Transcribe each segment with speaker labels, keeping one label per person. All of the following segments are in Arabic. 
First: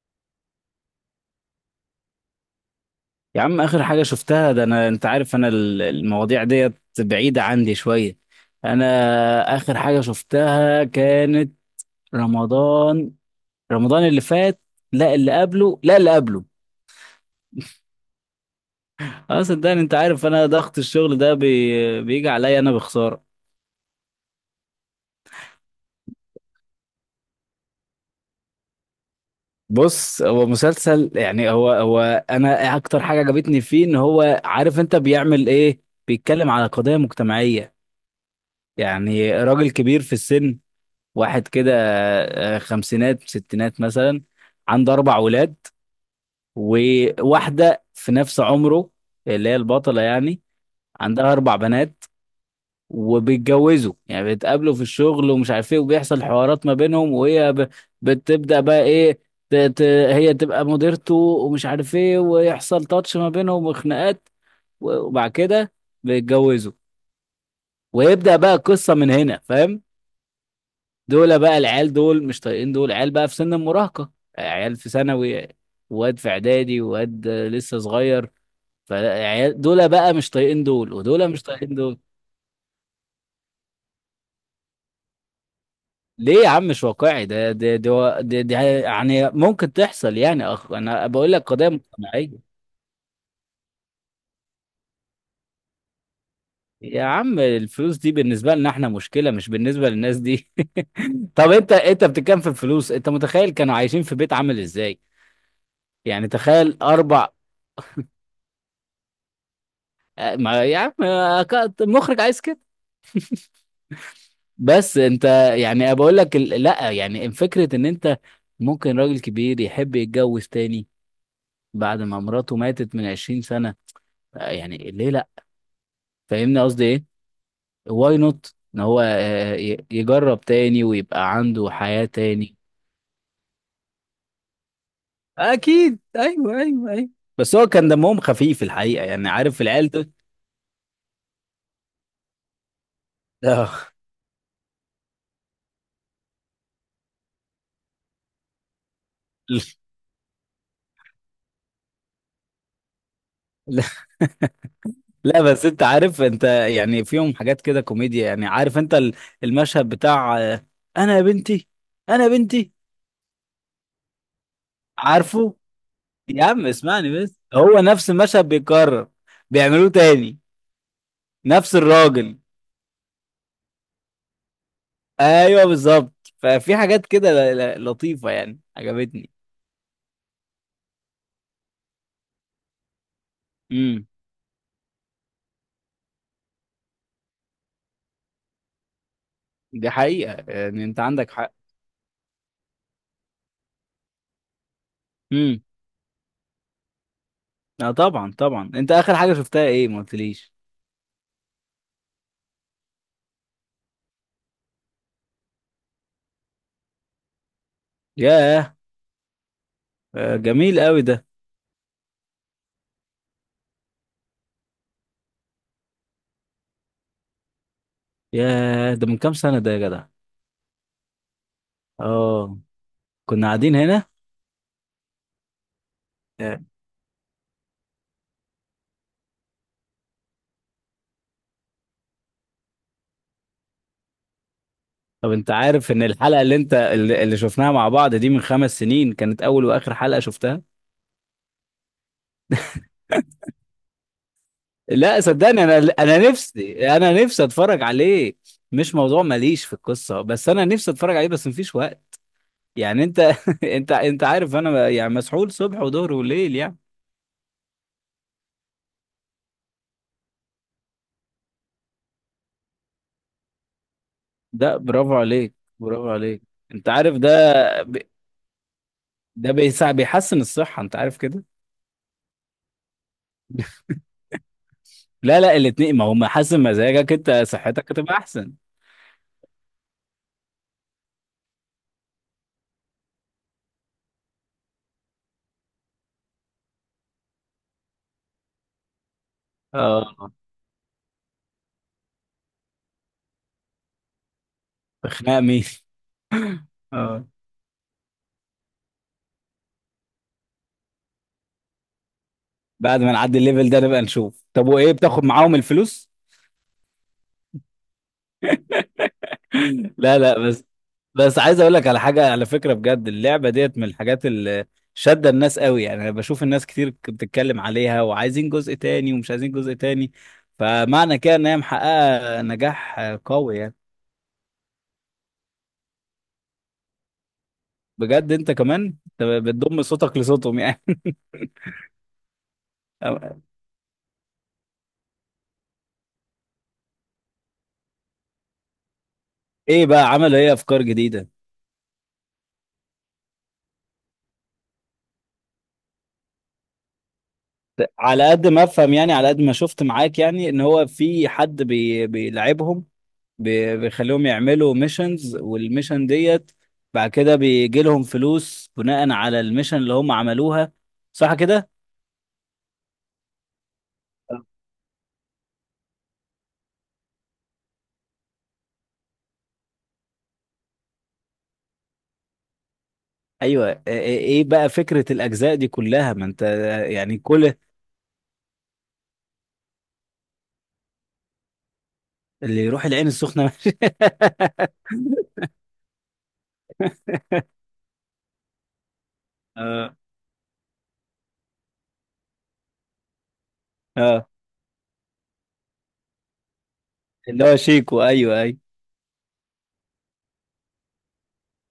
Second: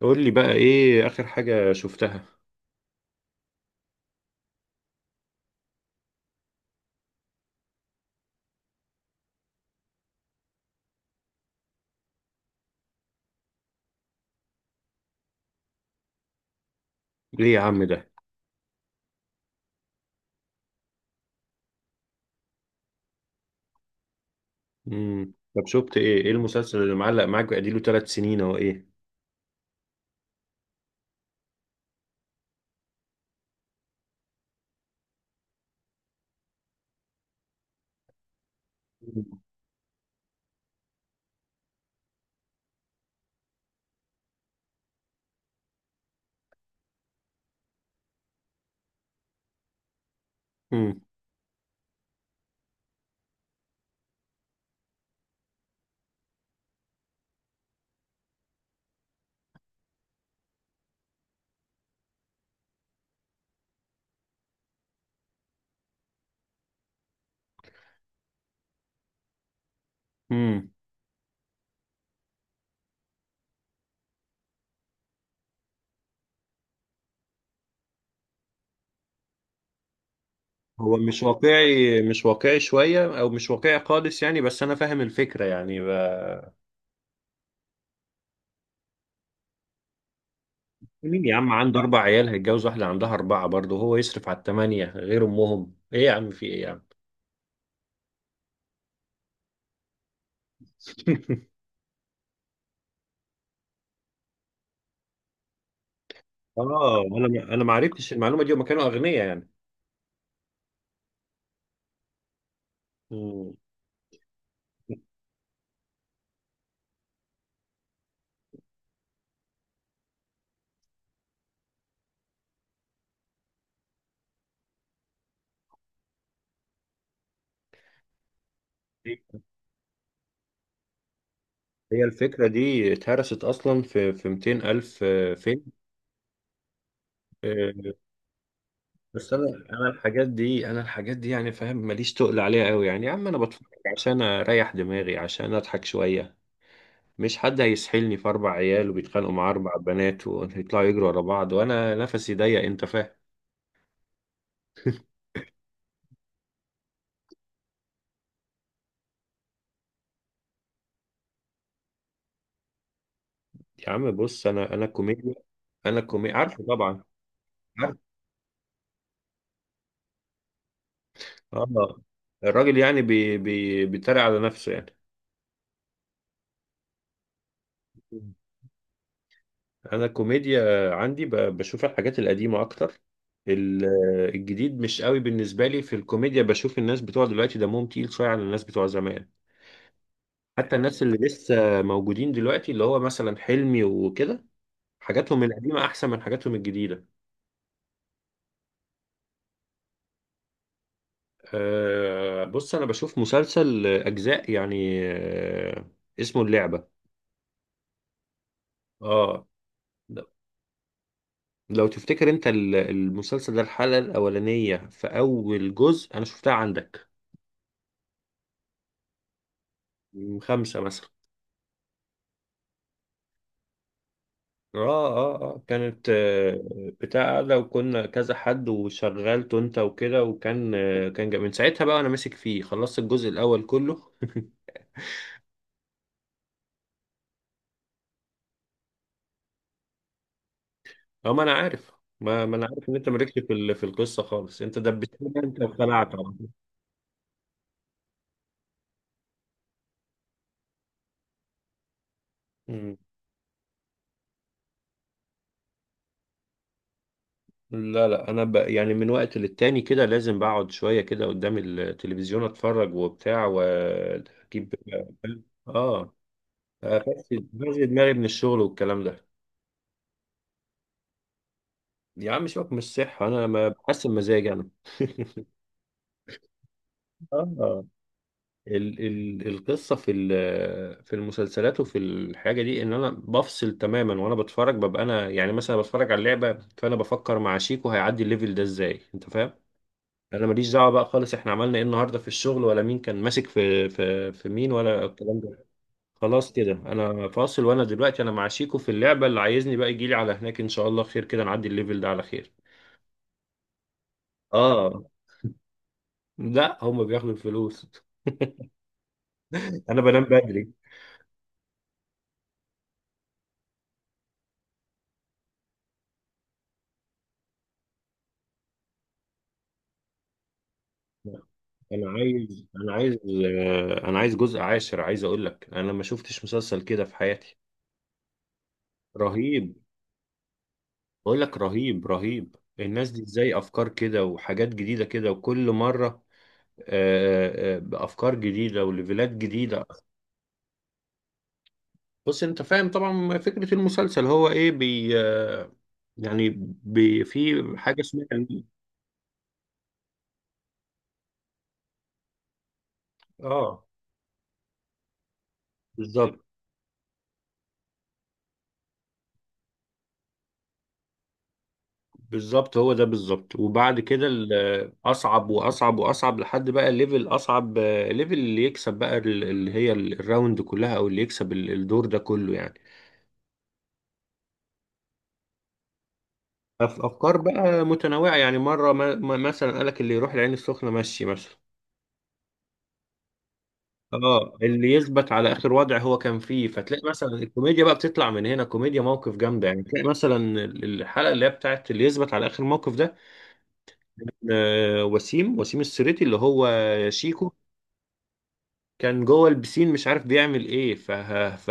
Speaker 1: قول لي بقى، ايه اخر حاجة شفتها؟
Speaker 2: يا عم اخر حاجه شفتها، ده انا انت عارف انا المواضيع ديت بعيده عندي شويه. انا اخر حاجه شفتها كانت رمضان. رمضان اللي فات. لا اللي قبله، لا اللي قبله.
Speaker 1: ليه يا عم ده؟
Speaker 2: اه صدقني، انت عارف انا ضغط الشغل ده بيجي عليا، انا بخساره.
Speaker 1: طب شفت ايه المسلسل اللي معلق معاك بقى 3 سنين او ايه؟
Speaker 2: بص، هو مسلسل، يعني هو انا اكتر حاجه عجبتني فيه ان هو عارف انت بيعمل ايه. بيتكلم على قضايا مجتمعيه. يعني راجل كبير في السن، واحد كده، خمسينات ستينات مثلا. عنده اربع ولاد، وواحده في نفس عمره، اللي هي البطله يعني،
Speaker 1: امم.
Speaker 2: عندها اربع بنات. وبيتجوزوا، يعني بيتقابلوا في الشغل ومش عارف ايه، وبيحصل حوارات ما بينهم، بتبدا بقى ايه، ت... ت... هي تبقى مديرته ومش عارف ايه، ويحصل تاتش ما بينهم وخناقات. وبعد كده بيتجوزوا، ويبدا بقى القصه من هنا، فاهم.
Speaker 1: امم.
Speaker 2: دول بقى العيال دول مش طايقين دول، عيال بقى في سن المراهقة، عيال في ثانوي، واد في اعدادي، واد لسه صغير. فعيال دول بقى مش طايقين دول،
Speaker 1: هو مش
Speaker 2: ودول مش طايقين دول.
Speaker 1: واقعي، مش واقعي شوية او مش واقعي خالص يعني، بس انا فاهم الفكرة يعني
Speaker 2: ليه يا عم مش واقعي؟ ده يعني ممكن تحصل، يعني انا
Speaker 1: مين
Speaker 2: بقول
Speaker 1: يا
Speaker 2: لك
Speaker 1: عم
Speaker 2: قضية
Speaker 1: عنده 4 عيال
Speaker 2: مجتمعية.
Speaker 1: هيتجوز واحدة عندها 4 برضه، هو يصرف على الثمانية غير امهم؟ ايه يا عم، في ايه يا عم؟
Speaker 2: يا عم، الفلوس دي بالنسبة لنا احنا مشكلة، مش بالنسبة للناس دي. طب انت، بتتكلم في الفلوس، انت متخيل كانوا عايشين في بيت عامل ازاي؟ يعني تخيل
Speaker 1: اه،
Speaker 2: اربع.
Speaker 1: انا ما عرفتش المعلومة دي، وما كانوا اغنياء يعني.
Speaker 2: ما يا عم مخرج عايز كده. بس انت، يعني بقول لك لا، يعني فكرة ان انت ممكن راجل كبير يحب يتجوز تاني بعد ما مراته ماتت من 20 سنة. يعني ليه لا؟ فاهمني قصدي ايه. واي نوت ان هو،
Speaker 1: امم.
Speaker 2: يجرب تاني ويبقى عنده
Speaker 1: هي
Speaker 2: حياة
Speaker 1: الفكرة
Speaker 2: تاني.
Speaker 1: دي اتهرست أصلا في 200 ألف فيلم.
Speaker 2: اكيد، ايوه ايوه ايوه. بس هو كان
Speaker 1: آه،
Speaker 2: دمهم خفيف الحقيقة، يعني
Speaker 1: بس أنا
Speaker 2: عارف
Speaker 1: أنا
Speaker 2: العيال دول.
Speaker 1: الحاجات دي أنا الحاجات دي يعني فاهم، ماليش تقل عليها أوي يعني يا عم، أنا بتفرج
Speaker 2: آه.
Speaker 1: عشان أريح دماغي، عشان أضحك شوية. مش حد هيسحلني في 4 عيال وبيتخانقوا مع أربع بنات ويطلعوا يجروا ورا بعض وأنا نفسي ضيق، أنت فاهم؟
Speaker 2: لا. لا، بس انت عارف انت يعني فيهم حاجات كده كوميديا، يعني عارف انت المشهد بتاع، انا يا بنتي، انا يا بنتي.
Speaker 1: يا عم بص، أنا كوميديا،
Speaker 2: عارفه.
Speaker 1: أنا كوميديا
Speaker 2: يا
Speaker 1: عارفه
Speaker 2: عم
Speaker 1: طبعا.
Speaker 2: اسمعني، بس هو
Speaker 1: عارف.
Speaker 2: نفس المشهد بيتكرر، بيعملوه تاني، نفس
Speaker 1: آه.
Speaker 2: الراجل.
Speaker 1: الراجل يعني بي بي بيتريق على نفسه يعني.
Speaker 2: ايوه بالظبط، ففي حاجات كده لطيفة، يعني عجبتني.
Speaker 1: انا الكوميديا عندي بشوف الحاجات القديمه اكتر. ال-
Speaker 2: امم.
Speaker 1: الجديد مش قوي بالنسبه لي في الكوميديا. بشوف الناس بتوع دلوقتي دمهم تقيل شويه على الناس بتوع زمان.
Speaker 2: دي حقيقة،
Speaker 1: حتى
Speaker 2: يعني انت
Speaker 1: الناس اللي
Speaker 2: عندك حق.
Speaker 1: لسه موجودين دلوقتي، اللي هو مثلا حلمي وكده، حاجاتهم
Speaker 2: امم.
Speaker 1: القديمه احسن من حاجاتهم الجديده.
Speaker 2: اه طبعا طبعا. انت اخر حاجة شفتها ايه؟ ما قلتليش.
Speaker 1: أه بص، انا بشوف مسلسل اجزاء يعني، اسمه اللعبه.
Speaker 2: ياه،
Speaker 1: اه.
Speaker 2: جميل قوي ده.
Speaker 1: لو تفتكر انت المسلسل ده، الحلقه الاولانيه في اول جزء انا شفتها عندك.
Speaker 2: ياه، ده من كام سنة ده يا جدع.
Speaker 1: من خمسه مثلا.
Speaker 2: اه، كنا قاعدين هنا.
Speaker 1: اه اه اه كانت
Speaker 2: آه.
Speaker 1: بتاع قاعدة، وكنا كذا حد وشغلته انت وكده، وكان من ساعتها بقى انا ماسك فيه، خلصت الجزء الاول كله.
Speaker 2: طب انت عارف ان الحلقة اللي انت اللي اللي شفناها مع بعض دي من خمس سنين كانت اول واخر حلقة شفتها.
Speaker 1: اه ما انا عارف. ما انا عارف ان انت مالكش في في القصة خالص، انت
Speaker 2: لا
Speaker 1: دبستني انت
Speaker 2: صدقني، انا
Speaker 1: وخلعت
Speaker 2: انا
Speaker 1: على طول.
Speaker 2: نفسي، انا نفسي اتفرج عليه. مش موضوع ماليش في القصه، بس انا نفسي اتفرج عليه، بس مفيش وقت.
Speaker 1: مم.
Speaker 2: يعني انت، انت عارف انا يعني مسحول صبح وظهر وليل يعني.
Speaker 1: لا لا، انا يعني من وقت للتاني كده لازم بقعد شوية كده قدام التلفزيون اتفرج وبتاع واجيب.
Speaker 2: ده برافو عليك، برافو
Speaker 1: اه
Speaker 2: عليك، انت عارف ده.
Speaker 1: افسد
Speaker 2: ب...
Speaker 1: دماغي من الشغل والكلام ده.
Speaker 2: ده بيحسن الصحه، انت عارف كده.
Speaker 1: يا عم سيبك من الصحة، أنا ما بحسن مزاجي أنا.
Speaker 2: لا لا، الاتنين، ما هو محسن مزاجك، انت
Speaker 1: اه،
Speaker 2: صحتك هتبقى احسن.
Speaker 1: ال القصة في في المسلسلات وفي الحاجة دي إن أنا بفصل تماما، وأنا بتفرج ببقى أنا يعني مثلا بتفرج على اللعبة، فأنا بفكر مع شيكو هيعدي الليفل ده إزاي، أنت فاهم؟
Speaker 2: اه.
Speaker 1: أنا ماليش دعوة بقى خالص إحنا عملنا إيه النهاردة في الشغل، ولا مين كان ماسك في في مين، ولا الكلام
Speaker 2: خناق
Speaker 1: ده.
Speaker 2: مين؟
Speaker 1: خلاص كده
Speaker 2: اه.
Speaker 1: أنا فاصل، وأنا دلوقتي أنا مع شيكو في اللعبة، اللي عايزني بقى يجيلي على هناك إن شاء الله خير كده، نعدي الليفل ده على خير.
Speaker 2: بعد ما نعدي الليفل ده نبقى نشوف، طب وايه
Speaker 1: آه،
Speaker 2: بتاخد معاهم الفلوس؟
Speaker 1: لا، هما بياخدوا الفلوس. انا
Speaker 2: لا
Speaker 1: بنام
Speaker 2: لا، بس،
Speaker 1: بدري.
Speaker 2: بس عايز اقول لك على حاجه، على فكره بجد، اللعبه ديت من الحاجات اللي شاده الناس قوي، يعني انا بشوف الناس كتير بتتكلم عليها، وعايزين جزء تاني ومش عايزين جزء تاني. فمعنى كده ان هي
Speaker 1: انا
Speaker 2: محققه
Speaker 1: عايز انا
Speaker 2: نجاح،
Speaker 1: عايز
Speaker 2: قوي يعني.
Speaker 1: انا عايز جزء عاشر، عايز اقول لك انا ما شفتش مسلسل كده في حياتي.
Speaker 2: بجد انت كمان، أنت
Speaker 1: رهيب.
Speaker 2: بتضم صوتك لصوتهم يعني.
Speaker 1: بقول لك رهيب رهيب. الناس دي ازاي افكار كده وحاجات جديده كده، وكل مره بافكار جديده وليفلات جديده.
Speaker 2: ايه بقى، عملوا ايه افكار جديده؟
Speaker 1: بص انت فاهم طبعا فكره المسلسل هو ايه. بي آه، يعني في حاجه اسمها.
Speaker 2: على قد ما افهم، يعني على قد ما شفت معاك، يعني ان هو في حد بيلعبهم،
Speaker 1: اه
Speaker 2: بيخليهم يعملوا ميشنز، والميشن
Speaker 1: بالظبط.
Speaker 2: ديت بعد كده بيجي لهم فلوس بناء على الميشن اللي هم عملوها، صح كده؟
Speaker 1: بالظبط هو ده بالظبط. وبعد كده اصعب واصعب واصعب لحد بقى ليفل اصعب، ليفل اللي يكسب بقى اللي هي الراوند كلها، او اللي يكسب الدور ده كله يعني.
Speaker 2: ايوه. إيه إيه إيه بقى فكرة الاجزاء دي كلها؟ ما انت يعني
Speaker 1: افكار
Speaker 2: كل
Speaker 1: بقى متنوعه يعني. مره مثلا قالك اللي يروح العين السخنه مشي مثلا.
Speaker 2: اللي يروح العين السخنة ماشي.
Speaker 1: اه، اللي يثبت على اخر وضع هو كان فيه، فتلاقي مثلا الكوميديا بقى بتطلع من هنا، كوميديا موقف جامده يعني.
Speaker 2: اه
Speaker 1: تلاقي مثلا الحلقه اللي هي بتاعت اللي يثبت على اخر موقف ده،
Speaker 2: اه،
Speaker 1: وسيم، وسيم السريتي اللي هو
Speaker 2: اللي
Speaker 1: شيكو،
Speaker 2: هو شيكو، ايوه ايوه.
Speaker 1: كان جوه البسين مش عارف بيعمل ايه، ف ف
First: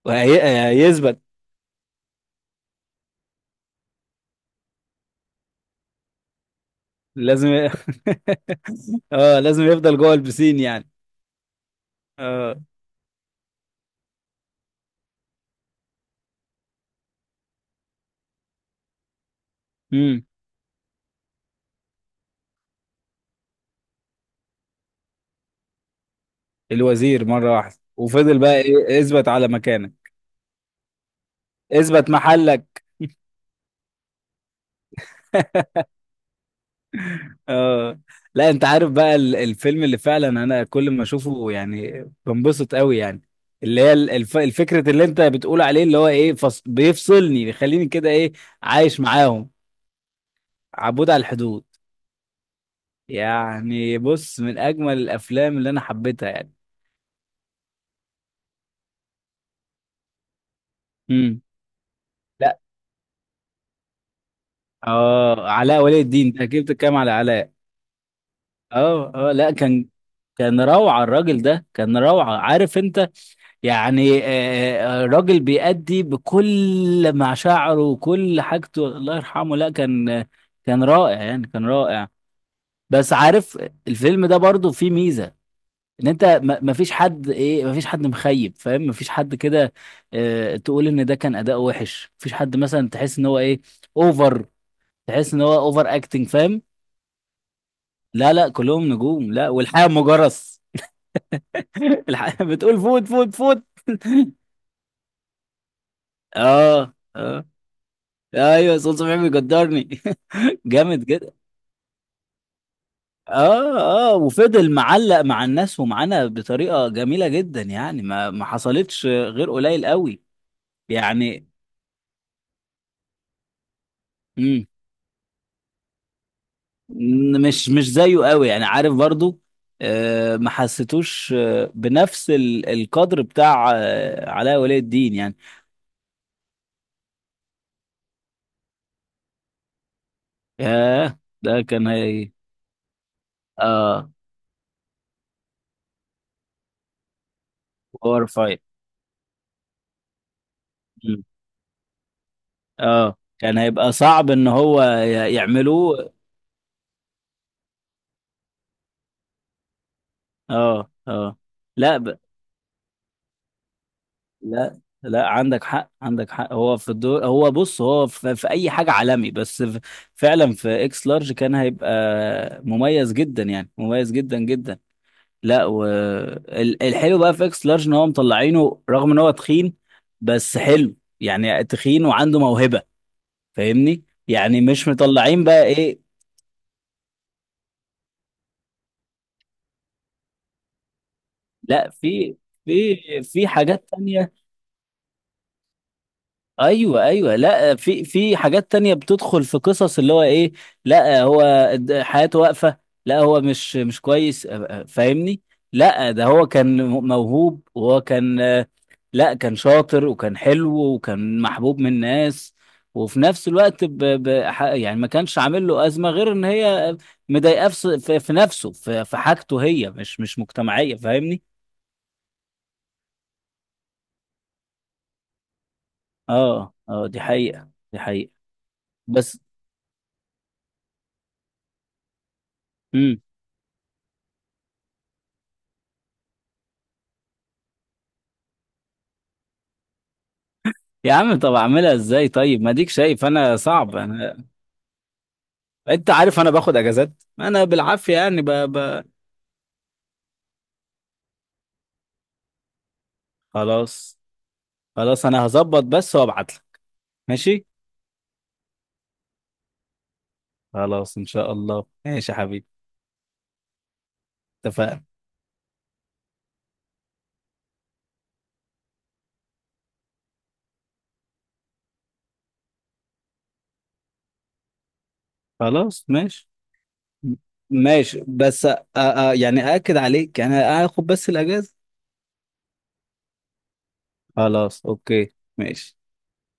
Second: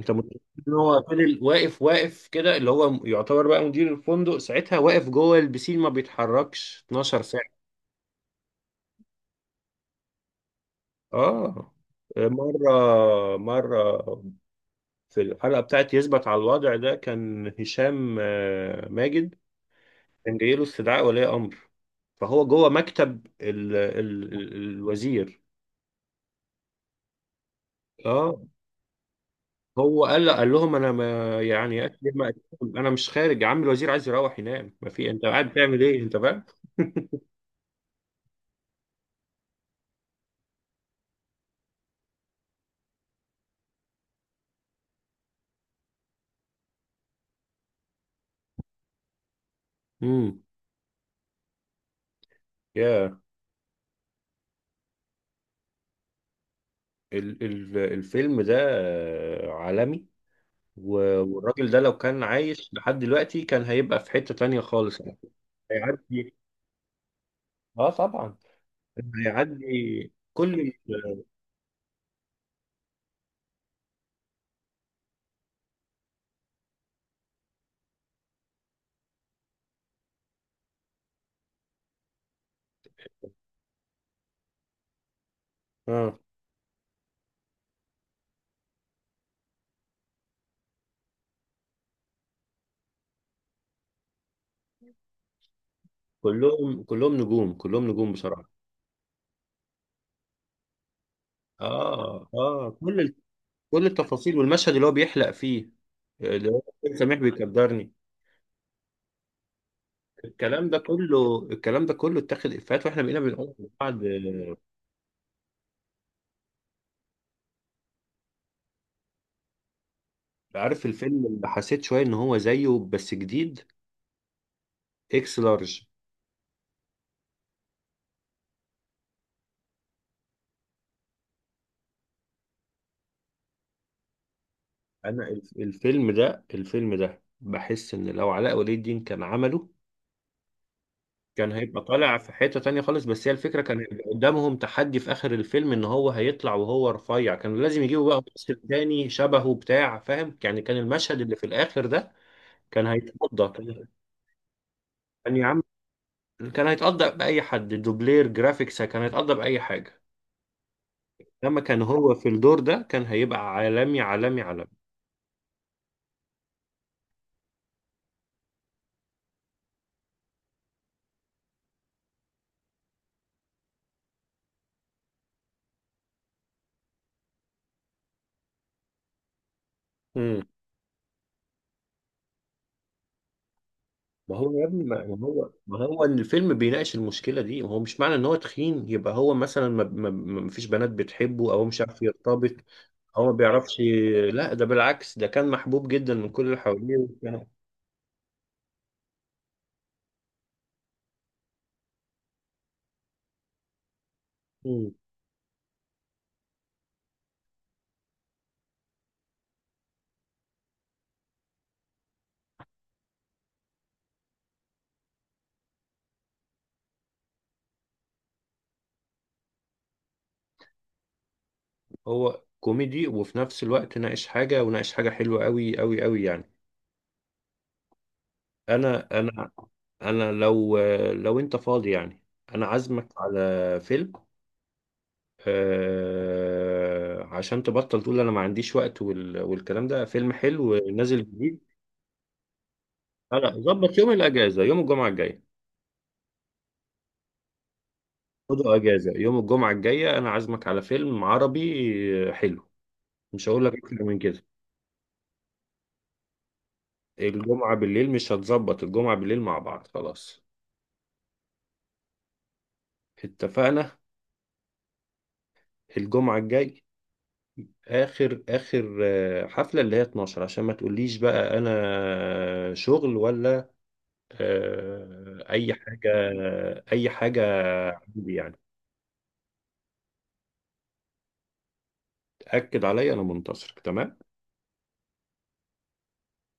Speaker 1: انت متخيل ان هو
Speaker 2: وهيثبت.
Speaker 1: فضل واقف، واقف كده اللي هو يعتبر بقى مدير الفندق ساعتها، واقف جوه البسين ما بيتحركش 12
Speaker 2: لازم
Speaker 1: ساعة.
Speaker 2: اه، لازم يفضل جوه البسين يعني.
Speaker 1: اه.
Speaker 2: اه.
Speaker 1: مرة مرة في الحلقة بتاعت يثبت على الوضع ده كان هشام ماجد
Speaker 2: امم.
Speaker 1: كان جاي له استدعاء ولي امر، فهو جوه مكتب الوزير.
Speaker 2: الوزير مرة واحدة وفضل
Speaker 1: اه.
Speaker 2: بقى ايه، اثبت على
Speaker 1: هو
Speaker 2: مكانك،
Speaker 1: قال لهم انا ما يعني أكل
Speaker 2: اثبت
Speaker 1: ما أكلهم.
Speaker 2: محلك.
Speaker 1: انا مش خارج، يا عم الوزير عايز يروح ينام، ما في، انت قاعد بتعمل ايه، انت فاهم؟
Speaker 2: اه. لا انت عارف بقى الفيلم اللي فعلا انا كل ما اشوفه يعني بنبسط قوي يعني، اللي هي الفكرة اللي انت بتقول عليه، اللي هو ايه، بيفصلني، بيخليني كده ايه، عايش معاهم.
Speaker 1: امم.
Speaker 2: عبود على الحدود،
Speaker 1: يا
Speaker 2: يعني بص من اجمل الافلام اللي انا حبيتها يعني.
Speaker 1: ال ال الفيلم ده عالمي، و-
Speaker 2: امم.
Speaker 1: والراجل ده لو كان
Speaker 2: لا.
Speaker 1: عايش لحد دلوقتي كان هيبقى في حتة تانية خالص.
Speaker 2: اه، علاء ولي الدين،
Speaker 1: هيعدي.
Speaker 2: انت اكيد بتتكلم على علاء.
Speaker 1: اه، طبعا.
Speaker 2: اه اه لا، كان،
Speaker 1: هيعدي كل
Speaker 2: كان
Speaker 1: ال-
Speaker 2: روعة الراجل ده، كان روعة، عارف انت؟ يعني راجل بيأدي بكل مشاعره وكل حاجته، الله يرحمه. لا كان، كان رائع يعني، كان رائع. بس عارف، الفيلم ده برضو فيه ميزة، ان
Speaker 1: اه
Speaker 2: انت ما فيش حد ايه، ما فيش حد مخيب، فاهم؟ ما فيش حد كده تقول ان ده كان اداء وحش. ما فيش حد مثلا تحس ان هو ايه، اوفر، تحس ان هو اوفر اكتنج، فاهم؟
Speaker 1: كلهم نجوم، كلهم نجوم
Speaker 2: لا لا،
Speaker 1: بصراحة.
Speaker 2: كلهم نجوم، لا والحياة مجرس.
Speaker 1: اه
Speaker 2: الحياة
Speaker 1: اه،
Speaker 2: بتقول فوت فوت فوت.
Speaker 1: كل التفاصيل والمشهد اللي هو بيحلق فيه، اللي هو
Speaker 2: اه
Speaker 1: سميح
Speaker 2: اه.
Speaker 1: بيقدرني،
Speaker 2: ايوه صوت صبحي بيقدرني.
Speaker 1: الكلام ده
Speaker 2: جامد جدا.
Speaker 1: كله، الكلام ده كله اتاخد افيهات واحنا بقينا بنقول. بعد.
Speaker 2: اه اه، وفضل معلق مع الناس ومعانا بطريقه جميله جدا يعني، ما ما حصلتش غير قليل قوي
Speaker 1: عارف الفيلم
Speaker 2: يعني.
Speaker 1: اللي حسيت شويه ان هو زيه بس جديد؟
Speaker 2: مم.
Speaker 1: اكس لارج.
Speaker 2: مش مش زيه قوي يعني، عارف برضو، آه ما حسيتوش آه بنفس القدر بتاع آه علاء ولي الدين
Speaker 1: انا
Speaker 2: يعني.
Speaker 1: الفيلم ده بحس ان لو علاء ولي الدين كان عمله
Speaker 2: ياه
Speaker 1: كان
Speaker 2: ده
Speaker 1: هيبقى
Speaker 2: كان
Speaker 1: طالع في
Speaker 2: هي.
Speaker 1: حته تانية خالص. بس هي الفكره كان هيبقى
Speaker 2: اه،
Speaker 1: قدامهم تحدي في اخر الفيلم ان هو هيطلع وهو رفيع، كان لازم يجيبوا بقى
Speaker 2: باور فايت.
Speaker 1: ممثل تاني شبهه بتاع، فاهم يعني؟ كان المشهد
Speaker 2: مم.
Speaker 1: اللي في الاخر ده كان
Speaker 2: اه
Speaker 1: هيتقضى.
Speaker 2: كان
Speaker 1: كان
Speaker 2: هيبقى صعب ان هو
Speaker 1: يعني يا عم،
Speaker 2: يعملوه.
Speaker 1: كان هيتقضى بأي حد، دوبلير، جرافيكس، كان هيتقضى بأي حاجة.
Speaker 2: اه اه.
Speaker 1: لما كان هو
Speaker 2: لا
Speaker 1: في الدور ده كان هيبقى عالمي، عالمي، عالمي.
Speaker 2: لا، لا عندك حق، عندك حق. هو في الدور، هو بص هو في اي حاجه عالمي، بس في فعلا في اكس لارج كان هيبقى مميز جدا، يعني مميز جدا جدا. لا والحلو بقى في اكس لارج ان هو مطلعينه رغم ان هو تخين،
Speaker 1: امم.
Speaker 2: بس حلو يعني، تخين وعنده موهبه. فاهمني
Speaker 1: ما هو
Speaker 2: يعني،
Speaker 1: يا ابني،
Speaker 2: مش
Speaker 1: ما
Speaker 2: مطلعين
Speaker 1: هو،
Speaker 2: بقى
Speaker 1: ما
Speaker 2: ايه،
Speaker 1: هو ان الفيلم بيناقش المشكلة دي، ما هو مش معنى ان هو تخين يبقى هو مثلا ما فيش بنات بتحبه او هو مش
Speaker 2: لا
Speaker 1: عارف
Speaker 2: في
Speaker 1: يرتبط
Speaker 2: في،
Speaker 1: او ما
Speaker 2: في
Speaker 1: بيعرفش.
Speaker 2: حاجات تانية.
Speaker 1: لا ده بالعكس، ده كان محبوب جدا من كل اللي حواليه
Speaker 2: ايوه ايوه،
Speaker 1: وكان.
Speaker 2: لا في، في حاجات تانية بتدخل في قصص اللي هو ايه. لا هو، حياته واقفة. لا هو مش مش كويس،
Speaker 1: مم.
Speaker 2: فاهمني. لا ده هو كان موهوب، وهو كان لا كان شاطر وكان حلو وكان محبوب من الناس. وفي نفس الوقت يعني ما كانش عامل له أزمة غير ان هي مضايقاه في في نفسه، في حاجته هي مش مش مجتمعية، فاهمني.
Speaker 1: هو كوميدي وفي نفس الوقت ناقش حاجة، وناقش حاجة حلوة قوي قوي قوي يعني.
Speaker 2: اه اه، دي حقيقة، دي حقيقة.
Speaker 1: انا.
Speaker 2: بس.
Speaker 1: انا. انا لو لو انت فاضي يعني انا عازمك على فيلم، عشان تبطل تقول انا ما عنديش وقت والكلام ده. فيلم حلو
Speaker 2: يا
Speaker 1: نازل
Speaker 2: عم طب
Speaker 1: جديد.
Speaker 2: اعملها ازاي طيب، ما ديك شايف
Speaker 1: لا لا،
Speaker 2: انا صعب.
Speaker 1: ظبط يوم
Speaker 2: انا
Speaker 1: الاجازه، يوم الجمعه الجايه.
Speaker 2: انت عارف انا باخد اجازات، انا بالعافيه يعني
Speaker 1: خده اجازه يوم الجمعه الجايه، انا عازمك على فيلم عربي حلو. مش هقول لك اكتر
Speaker 2: خلاص،
Speaker 1: من كده.
Speaker 2: خلاص انا هظبط بس وابعت لك. ماشي،
Speaker 1: الجمعه بالليل، مش هتظبط الجمعه بالليل مع بعض؟ خلاص،
Speaker 2: خلاص ان شاء الله، ماشي يا حبيبي.
Speaker 1: اتفقنا.
Speaker 2: اتفقنا.
Speaker 1: الجمعه الجاي اخر حفله، اللي هي 12، عشان ما تقوليش بقى انا شغل ولا اي
Speaker 2: خلاص
Speaker 1: حاجه.
Speaker 2: ماشي.
Speaker 1: اي
Speaker 2: م-
Speaker 1: حاجه.
Speaker 2: ماشي
Speaker 1: عندي يعني.
Speaker 2: بس يعني اكد عليك، يعني اخد بس الاجازه.
Speaker 1: تاكد عليا، انا منتصرك تمام.
Speaker 2: خلاص اوكي. ماشي.